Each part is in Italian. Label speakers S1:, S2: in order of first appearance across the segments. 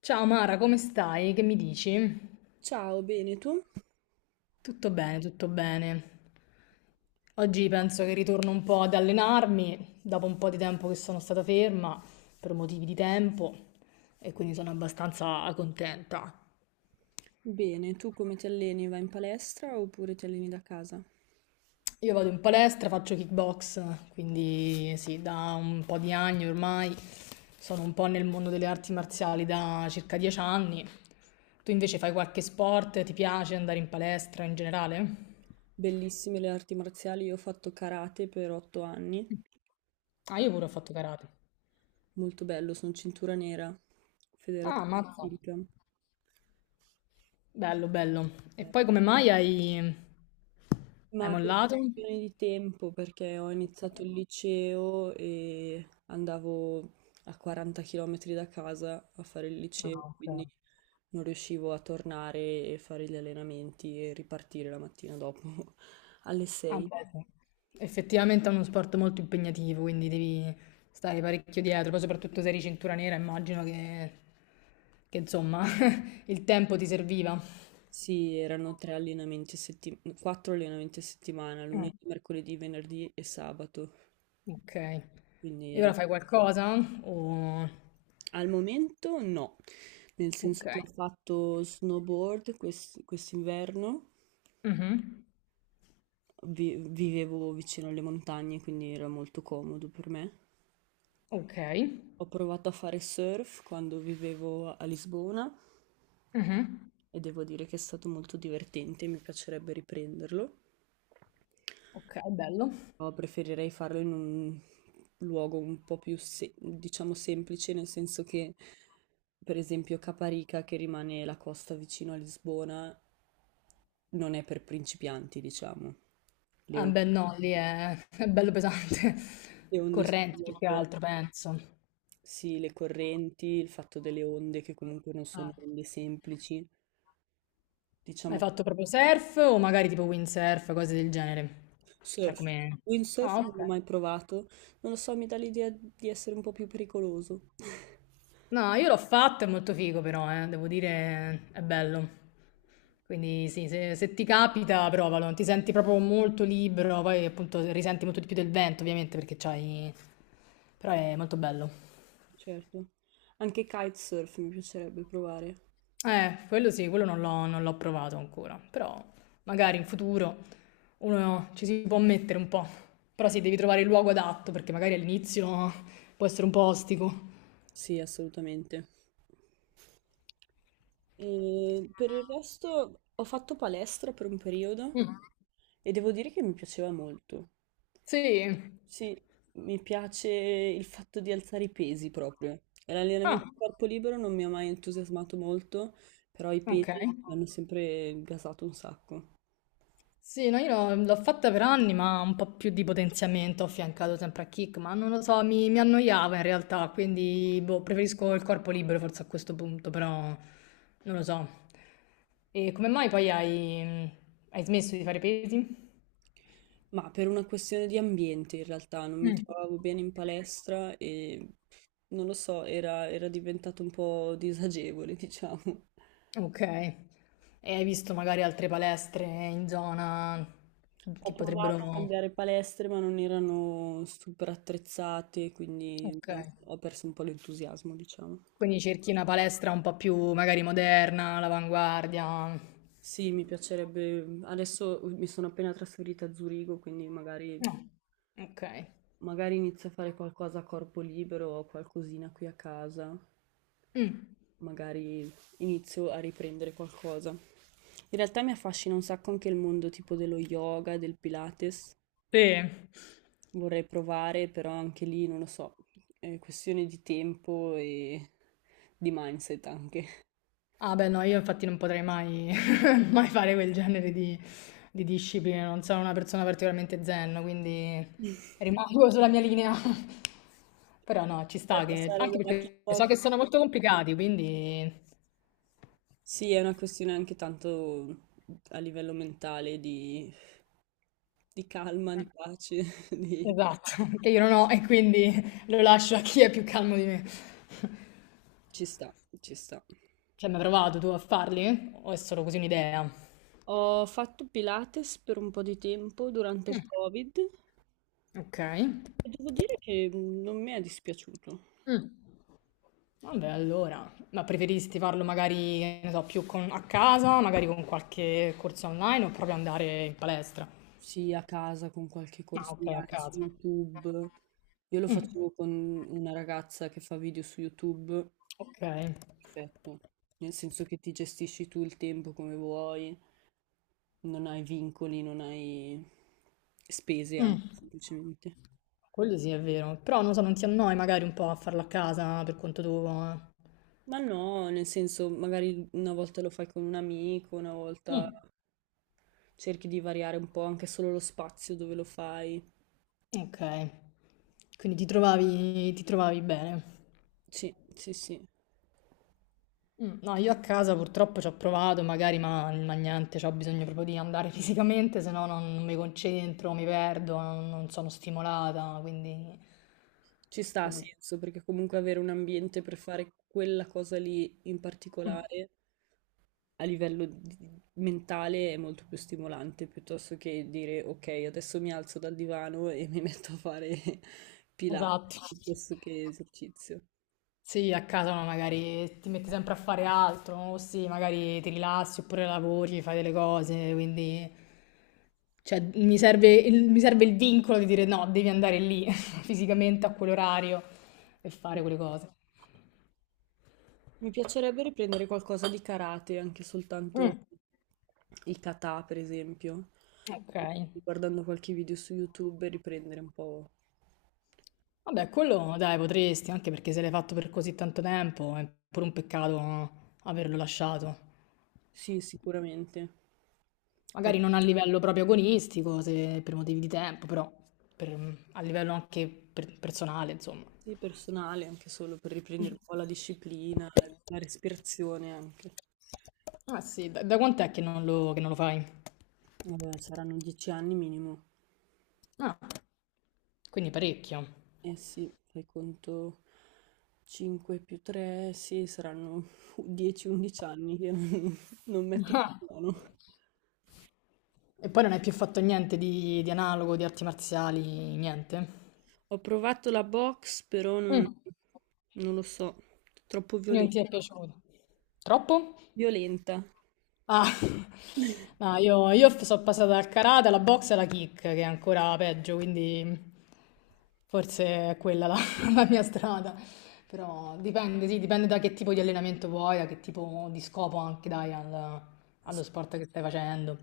S1: Ciao Mara, come stai? Che mi dici?
S2: Ciao, bene tu?
S1: Tutto bene, tutto bene. Oggi penso che ritorno un po' ad allenarmi, dopo un po' di tempo che sono stata ferma per motivi di tempo e quindi sono abbastanza contenta.
S2: Bene, tu come ti alleni? Vai in palestra oppure ti alleni da casa?
S1: Io vado in palestra, faccio kickbox, quindi sì, da un po' di anni ormai sono un po' nel mondo delle arti marziali da circa 10 anni. Tu invece fai qualche sport? Ti piace andare in palestra in generale?
S2: Bellissime le arti marziali, io ho fatto karate per 8 anni,
S1: Ah, io pure ho fatto karate.
S2: molto bello, sono cintura nera,
S1: Ah,
S2: federazione
S1: mazza.
S2: olimpica.
S1: Bello, bello. E poi come mai hai
S2: Ma per
S1: mollato? Ok.
S2: questione di tempo, perché ho iniziato il liceo e andavo a 40 km da casa a fare il
S1: Ah,
S2: liceo,
S1: ok.
S2: quindi non riuscivo a tornare e fare gli allenamenti e ripartire la mattina dopo alle
S1: Ah,
S2: 6.
S1: beh, sì. Effettivamente è uno sport molto impegnativo, quindi devi stare parecchio dietro, poi soprattutto se eri cintura nera, immagino che, insomma il tempo ti serviva.
S2: Sì, erano 3 allenamenti a settimana, 4 allenamenti a settimana,
S1: Mm,
S2: lunedì, mercoledì, venerdì e sabato.
S1: ok.
S2: Quindi
S1: E ora fai qualcosa? O...
S2: al momento no, nel
S1: Ok.
S2: senso che ho fatto snowboard quest'inverno
S1: Mhm.
S2: vivevo vicino alle montagne, quindi era molto comodo per me.
S1: Ok.
S2: Ho provato a fare surf quando vivevo a Lisbona
S1: Mhm.
S2: e devo dire che è stato molto divertente, mi piacerebbe riprenderlo.
S1: Ok, bello.
S2: Però preferirei farlo in un luogo un po' più, diciamo, semplice, nel senso che, per esempio, Caparica, che rimane la costa vicino a Lisbona, non è per principianti, diciamo. Le
S1: Ah, beh,
S2: onde,
S1: no, lì è, è bello pesante.
S2: le onde sono
S1: Correnti più che
S2: molto...
S1: altro, penso.
S2: Sì, le correnti, il fatto delle onde che comunque non sono
S1: Ah.
S2: onde semplici,
S1: Hai
S2: diciamo che
S1: fatto proprio surf o magari tipo windsurf, cose del genere? Cioè,
S2: surf,
S1: come...
S2: windsurf
S1: Ah,
S2: non l'ho
S1: ok.
S2: mai provato, non lo so, mi dà l'idea di essere un po' più pericoloso.
S1: No, io l'ho fatto, è molto figo però, devo dire, è bello. Quindi sì, se ti capita, provalo. Ti senti proprio molto libero, poi appunto risenti molto di più del vento, ovviamente, perché c'hai. Però è molto bello.
S2: Certo. Anche kitesurf mi piacerebbe provare.
S1: Quello sì, quello non l'ho provato ancora, però magari in futuro uno ci si può mettere un po', però sì, devi trovare il luogo adatto perché magari all'inizio può essere un po' ostico.
S2: Sì, assolutamente. E per il resto ho fatto palestra per un periodo
S1: Mm,
S2: e devo dire che mi piaceva molto.
S1: sì.
S2: Sì, mi piace il fatto di alzare i pesi proprio. E
S1: Ah,
S2: l'allenamento a corpo libero non mi ha mai entusiasmato molto, però i
S1: ok.
S2: pesi mi hanno sempre gasato un sacco.
S1: Sì, no, io l'ho fatta per anni, ma un po' più di potenziamento ho affiancato sempre a kick, ma non lo so, mi annoiava in realtà, quindi boh, preferisco il corpo libero forse a questo punto, però non lo so. E come mai poi hai smesso di fare pesi?
S2: Ma per una questione di ambiente in realtà, non mi
S1: Mm.
S2: trovavo bene in palestra e non lo so, era diventato un po' disagevole, diciamo.
S1: Ok, e hai visto magari altre palestre in zona
S2: Ho
S1: che
S2: provato a
S1: potrebbero.
S2: cambiare palestre, ma non erano super attrezzate, quindi
S1: Ok,
S2: non so, ho perso un po' l'entusiasmo, diciamo.
S1: quindi cerchi una palestra un po' più magari moderna, all'avanguardia. No,
S2: Sì, mi piacerebbe. Mhmm, Adesso mi sono appena trasferita a Zurigo, quindi magari,
S1: ok.
S2: magari inizio a fare qualcosa a corpo libero o qualcosina qui a casa.
S1: Mh,
S2: Magari inizio a riprendere qualcosa. In realtà mi affascina un sacco anche il mondo tipo dello yoga, del Pilates.
S1: sì.
S2: Vorrei provare, però anche lì non lo so, è questione di tempo e di mindset anche.
S1: Ah beh no, io infatti non potrei mai mai fare quel genere di discipline, non sono una persona particolarmente zen, quindi rimango sulla mia linea. Però no, ci
S2: Per
S1: sta che
S2: passare
S1: anche
S2: dalla
S1: perché so
S2: kickbox.
S1: che sono molto complicati, quindi
S2: Sì, è una questione anche tanto a livello mentale di calma, di pace, di...
S1: Esatto, che io non ho e quindi lo lascio a chi è più calmo di me.
S2: Ci sta, ci sta.
S1: Ci hai mai provato tu a farli? O è solo così un'idea?
S2: Ho fatto Pilates per un po' di tempo durante
S1: Mh,
S2: il Covid e
S1: okay.
S2: devo dire che non mi è dispiaciuto.
S1: Mh. Vabbè, allora, ma preferisti farlo magari, che ne so, più a casa, magari con qualche corso online o proprio andare in palestra?
S2: Sì, a casa con qualche
S1: Ah,
S2: corso
S1: ok, a
S2: online su
S1: casa.
S2: YouTube. Io lo
S1: Mm,
S2: facevo con una ragazza che fa video su YouTube.
S1: ok.
S2: Perfetto. Nel senso che ti gestisci tu il tempo come vuoi, non hai vincoli, non hai spese
S1: Mm,
S2: anche semplicemente.
S1: quello sì è vero, però non so, non ti annoi magari un po' a farlo a casa per conto tuo? Eh?
S2: Ma no, nel senso, magari una volta lo fai con un amico, una volta
S1: Mm,
S2: cerchi di variare un po' anche solo lo spazio dove lo fai.
S1: ok, quindi ti trovavi bene.
S2: Sì, sì, sì.
S1: Mm, no, io a casa purtroppo ci ho provato, magari, ma niente, ho bisogno proprio di andare fisicamente, se no non mi concentro, mi perdo, non sono stimolata, quindi,
S2: Ci sta a
S1: quindi-
S2: senso, perché comunque avere un ambiente per fare quella cosa lì in
S1: Mm,
S2: particolare a livello mentale è molto più stimolante piuttosto che dire ok, adesso mi alzo dal divano e mi metto a fare Pilates
S1: esatto.
S2: piuttosto che esercizio.
S1: Sì, a casa no, magari ti metti sempre a fare altro, o sì, magari ti rilassi oppure lavori, fai delle cose, quindi cioè, mi serve il vincolo di dire no, devi andare lì fisicamente a quell'orario e fare quelle cose.
S2: Mi piacerebbe riprendere qualcosa di karate, anche soltanto
S1: Mm,
S2: i kata, per esempio.
S1: ok.
S2: Guardando qualche video su YouTube e riprendere un po'. que-
S1: Vabbè, quello dai, potresti, anche perché se l'hai fatto per così tanto tempo è pure un peccato no, averlo lasciato.
S2: Sì, sicuramente. Poi
S1: Magari non a livello proprio agonistico, se per motivi di tempo, però a livello anche personale, insomma.
S2: sì, personale, anche solo per riprendere
S1: Mm.
S2: un po' la disciplina, la respirazione anche.
S1: Ah sì, da quant'è che non lo fai?
S2: Saranno 10 anni minimo.
S1: Ah, quindi parecchio.
S2: Eh sì, fai conto 5 più 3, sì, saranno 10-11 anni che non, non metto
S1: Ah,
S2: un buono.
S1: E poi non hai più fatto niente di analogo, di arti marziali, niente?
S2: Ho provato la box, però non,
S1: Mm.
S2: non lo so, troppo
S1: Non ti è piaciuto? Troppo?
S2: violenta.
S1: Ah, no, io sono passata dal karate alla box e alla kick, che è ancora peggio, quindi forse è quella la, la mia strada. Però dipende, sì, dipende da che tipo di allenamento vuoi, da che tipo di scopo anche dai allo
S2: Ass-
S1: sport che stai facendo.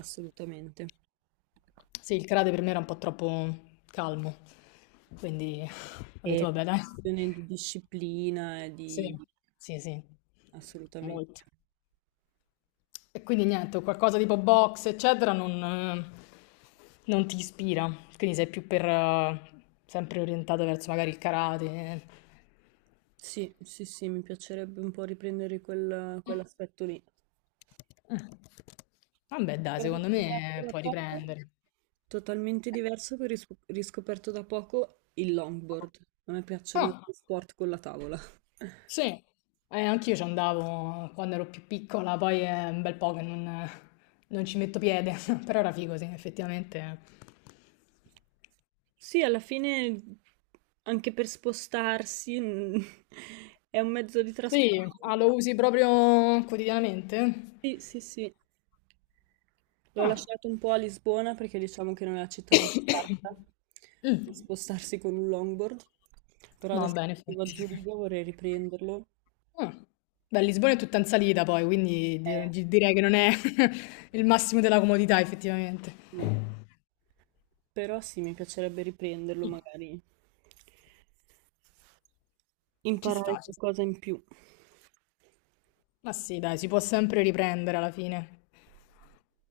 S2: assolutamente.
S1: Sì, il karate per me era un po' troppo calmo, quindi ho detto
S2: E
S1: vabbè, dai.
S2: questione di disciplina e di...
S1: Sì, sì, sì, molto.
S2: assolutamente.
S1: E quindi niente, qualcosa tipo box, eccetera, non ti ispira. Quindi sei più per, sempre orientato verso magari il karate.
S2: Sì, sì, sì, mi piacerebbe un po' riprendere quell'aspetto lì.
S1: Eh. Vabbè, dai,
S2: Ho
S1: secondo
S2: riscoperto
S1: me
S2: da
S1: puoi
S2: poco,
S1: riprendere.
S2: totalmente diverso che ho riscoperto da poco il longboard. A me piacciono
S1: Ah,
S2: gli sport con la tavola.
S1: sì, anch'io ci andavo quando ero più piccola, poi è un bel po' che non ci metto piede, però era figo, sì, effettivamente.
S2: Sì, alla fine anche per spostarsi è un mezzo di trasporto.
S1: Sì, ah, lo usi proprio quotidianamente?
S2: Sì, sì, sì. L'ho
S1: Ah.
S2: lasciato un po' a Lisbona perché diciamo che non è la città proprio adatta per
S1: Mm.
S2: spostarsi con un longboard, però
S1: No,
S2: adesso
S1: beh, in
S2: che vivo a
S1: effetti.
S2: Zurigo vorrei riprenderlo.
S1: Mh. Beh, Lisbona è tutta in salita poi, quindi di
S2: Eh,
S1: di direi che non è il massimo della comodità effettivamente.
S2: no. Però sì, mi piacerebbe riprenderlo,
S1: Mm.
S2: magari
S1: Ci
S2: imparare
S1: sta, ci sta.
S2: qualcosa in più.
S1: Ma sì, dai, si può sempre riprendere alla fine.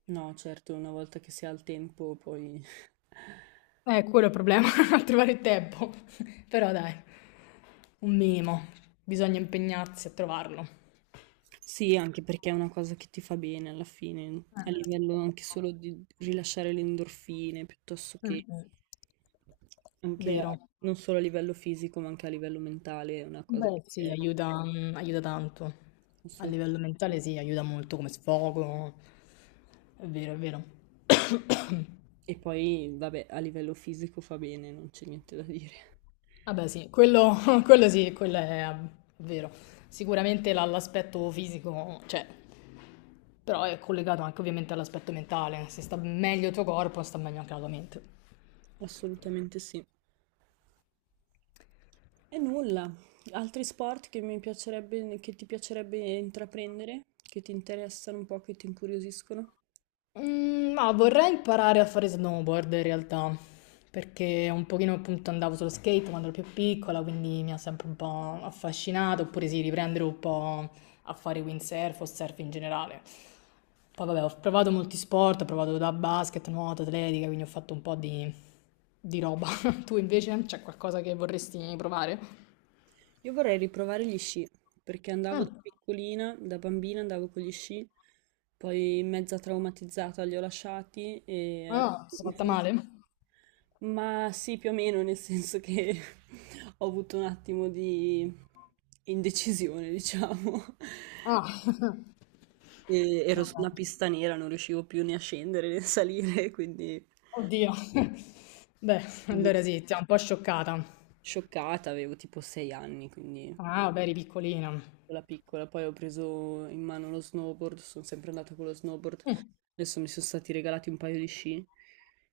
S2: No, certo, una volta che si ha il tempo poi.
S1: Quello è il problema, a trovare il tempo. Però dai, un minimo, bisogna impegnarsi a trovarlo.
S2: Sì, anche perché è una cosa che ti fa bene alla fine,
S1: Eh.
S2: a livello anche solo di rilasciare le endorfine, piuttosto che
S1: Mh-mh.
S2: anche
S1: Vero.
S2: non solo a livello fisico, ma anche a livello mentale, è una cosa che
S1: Beh sì,
S2: serve
S1: aiuta tanto. A livello mentale
S2: assolutamente.
S1: sì, aiuta molto come sfogo. È vero, è vero.
S2: E poi, vabbè, a livello fisico fa bene, non c'è niente da dire.
S1: Vabbè sì, quello quello sì, quello è vero. Sicuramente la l'aspetto fisico c'è, però è collegato anche ovviamente all'aspetto mentale. Se sta meglio il tuo corpo, sta meglio anche la tua mente.
S2: Assolutamente sì. E nulla. Altri sport che mi piacerebbe, che ti piacerebbe intraprendere, che ti interessano un po', che ti incuriosiscono?
S1: Mm, ma vorrei imparare a fare snowboard in realtà, perché un pochino appunto andavo sullo skate quando ero più piccola, quindi mi ha sempre un po' affascinato, oppure sì, riprendere un po' a fare windsurf o surf in generale. Poi vabbè, ho provato molti sport, ho provato da basket, nuoto, atletica, quindi ho fatto un po' di roba. Tu invece c'è qualcosa che vorresti provare?
S2: Io vorrei riprovare gli sci, perché andavo da
S1: Mm.
S2: piccolina, da bambina andavo con gli sci, poi mezza traumatizzata li ho lasciati e
S1: Ah, mi
S2: adesso
S1: sono
S2: mi
S1: fatta
S2: sono-
S1: male?
S2: Ma sì, più o meno, nel senso che ho avuto un attimo di indecisione, diciamo.
S1: Ah,
S2: E
S1: no.
S2: ero su una
S1: No.
S2: pista nera, non riuscivo più né a scendere né a salire, quindi
S1: Oddio. Beh, allora sì, ti ha un po' scioccata.
S2: scioccata, avevo tipo 6 anni, quindi
S1: Ah, vabbè, eri piccolina.
S2: piccola piccola. Poi ho preso in mano lo snowboard, sono sempre andata con lo snowboard.
S1: Mm,
S2: Adesso mi sono stati regalati un paio di sci,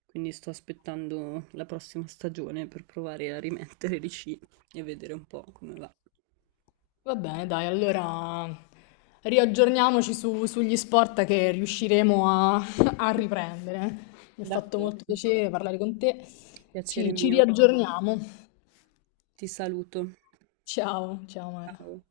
S2: quindi sto aspettando la prossima stagione per provare a rimettere gli sci e vedere un po' come va.
S1: Va bene, dai, allora riaggiorniamoci sugli sport che riusciremo a, a riprendere. Mi ha fatto
S2: D'accordo,
S1: molto piacere parlare con te.
S2: piacere
S1: Ci
S2: mio.
S1: riaggiorniamo.
S2: Ti saluto.
S1: Ciao, ciao Mara.
S2: Ciao.